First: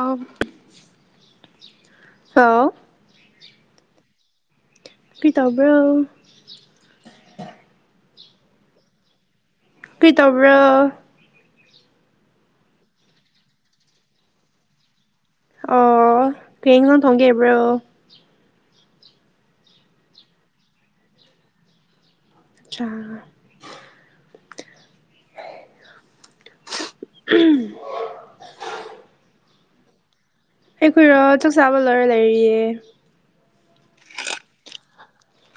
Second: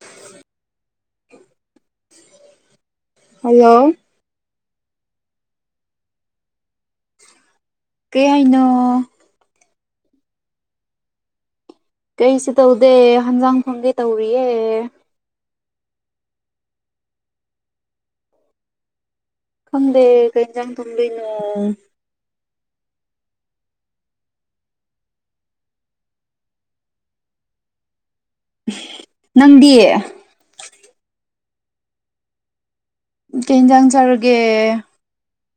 ꯑꯥꯎ hello hello ꯀ꯭ꯔꯤ ꯇꯧꯕ꯭ꯔꯣ ꯀꯩ ꯍꯥꯏꯅꯣ ꯀ꯭ꯔꯤ ꯇꯧꯕ꯭ꯔꯣ ꯀꯩꯁꯨ ꯇꯧꯗꯦ ꯍꯟꯖꯥꯡ ꯊꯣꯡꯒꯦ ꯇꯧꯔꯤꯌꯦ ꯑꯣ ꯀꯩꯉꯣ ꯊꯣꯡꯒꯦꯕ꯭ꯔꯣ ꯈꯪꯗꯦ ꯀꯩ ꯏꯟꯖꯥꯡ ꯊꯣꯡꯗꯣꯏꯅꯣ ꯆꯥꯔꯣꯏ [unintelligible] ꯅꯪꯗꯤ ꯑꯩꯈꯣꯏꯔꯣ ꯆꯥꯛꯆꯥꯕ ꯂꯣꯏꯔ ꯂꯩꯔꯤꯌꯦ ꯀꯩ ꯏꯟꯖꯥꯡ ꯆꯥꯔꯒꯦ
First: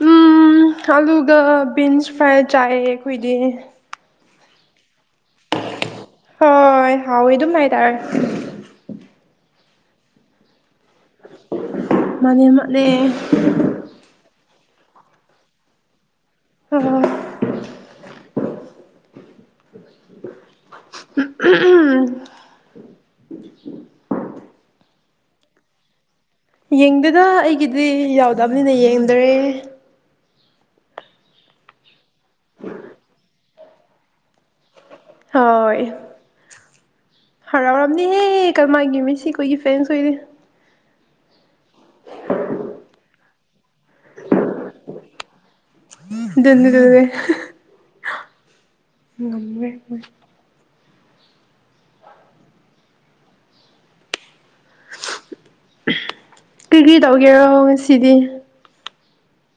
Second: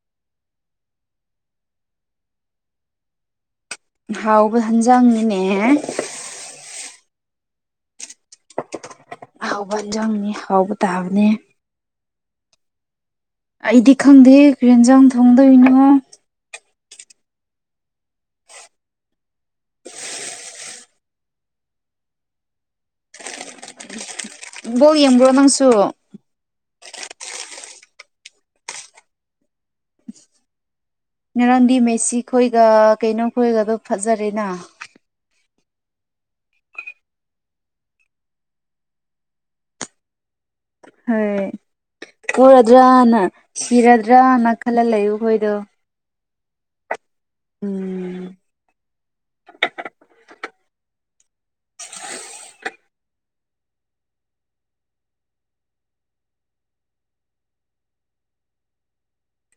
ꯎꯝ ꯑꯂꯨꯒ ꯕꯤꯟꯁ ꯐ꯭ꯔꯥꯏ ꯆꯥꯏꯌꯦ ꯈꯣꯏꯗꯤ ꯍꯥꯎꯕ ꯍꯤꯟꯖꯥꯡꯅꯤꯅꯦ ꯍꯣꯏ ꯍꯥꯎꯋꯦ ꯗꯨꯝ ꯍꯥꯏꯇꯥꯔꯦ ꯑꯍꯥꯎꯕ ꯍꯦꯟꯖꯥꯡꯅꯤ ꯍꯥꯎꯕ ꯇꯥꯕꯅꯦ ꯃꯥꯟꯅꯤ ꯃꯠꯅꯦ ꯑꯩꯗꯤ ꯈꯪꯗꯦꯌꯦ ꯀꯔꯤ ꯍꯦꯟꯖꯥꯡ ꯊꯣꯡꯗꯣꯏꯅꯣ [unintelligible] ꯕꯣꯜ ꯌꯦꯡꯕ꯭ꯔꯣ ꯅꯪꯁꯨ ꯌꯦꯡꯗꯦꯗ ꯑꯩꯒꯤꯗꯤ ꯌꯥꯎꯗꯝꯅꯤꯅ ꯌꯦꯡꯗꯔꯦ ꯉꯔꯥꯡꯗꯤ ꯃꯦꯁꯤ ꯈꯣꯏꯒ ꯀꯩꯅꯣ ꯈꯣꯏꯒꯗꯣ ꯐꯖꯔꯦꯅꯥ ꯍꯣꯏ ꯍꯔꯥꯎꯔꯝꯅꯤꯍꯦ ꯀꯔꯃꯥꯏꯒꯤ ꯃꯦꯁꯤ ꯈꯣꯏꯒꯤ ꯐꯦꯟꯁ ꯈꯣꯏꯗꯤ ꯍꯣꯏ ꯄꯣꯔꯗ꯭ꯔꯅ ꯁꯤꯔꯗ꯭ꯔꯅ ꯈꯜꯂ ꯂꯩꯔꯨꯈꯣꯏꯗꯣ [unintelligible] ꯎꯝ ꯉꯝꯒ꯭ꯔꯦ ꯀ꯭ꯔꯤ ꯀ꯭ꯔꯤ ꯇꯧꯒꯦꯔꯣ ꯉꯁꯤꯗꯤ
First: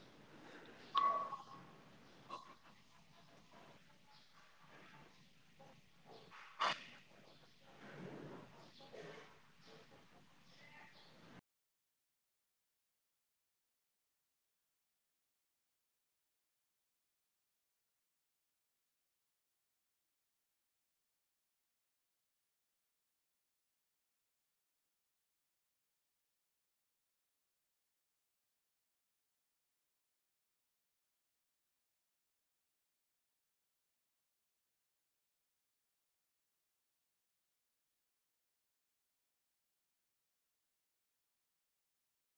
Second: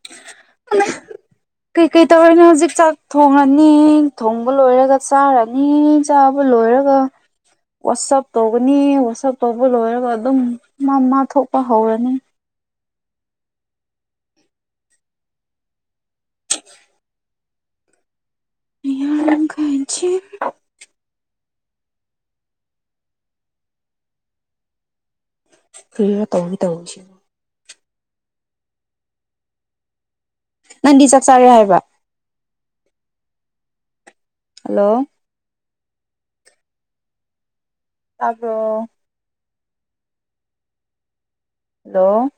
[inaudible] ꯀꯩꯀꯩ ꯇꯧꯔꯤꯅꯣ ꯍꯧꯖꯤꯛ ꯆꯥꯛ ꯊꯣꯡꯉꯅꯤ ꯊꯣꯡꯕ ꯂꯣꯏꯔꯒ ꯆꯥꯔꯅꯤ ꯆꯥꯕ ꯂꯣꯏꯔꯒ ꯋꯥꯆꯞ ꯇꯧꯒꯅꯤ ꯋꯥꯆꯞ ꯇꯧꯕ ꯂꯣꯏꯔꯒ ꯑꯗꯨꯝ ꯃꯥ ꯃꯥ ꯊꯣꯛꯄ ꯍꯧꯔꯅꯤ [unintelligible] ꯀꯔꯤꯔ ꯇꯧꯒ ꯇꯧꯕꯁꯤ ꯅꯪꯗꯤ ꯆꯥꯛ ꯆꯥꯔꯦ ꯍꯥꯏꯕ ꯍꯜꯂꯣ ꯇꯥꯕ꯭ꯔꯣ ꯂꯣ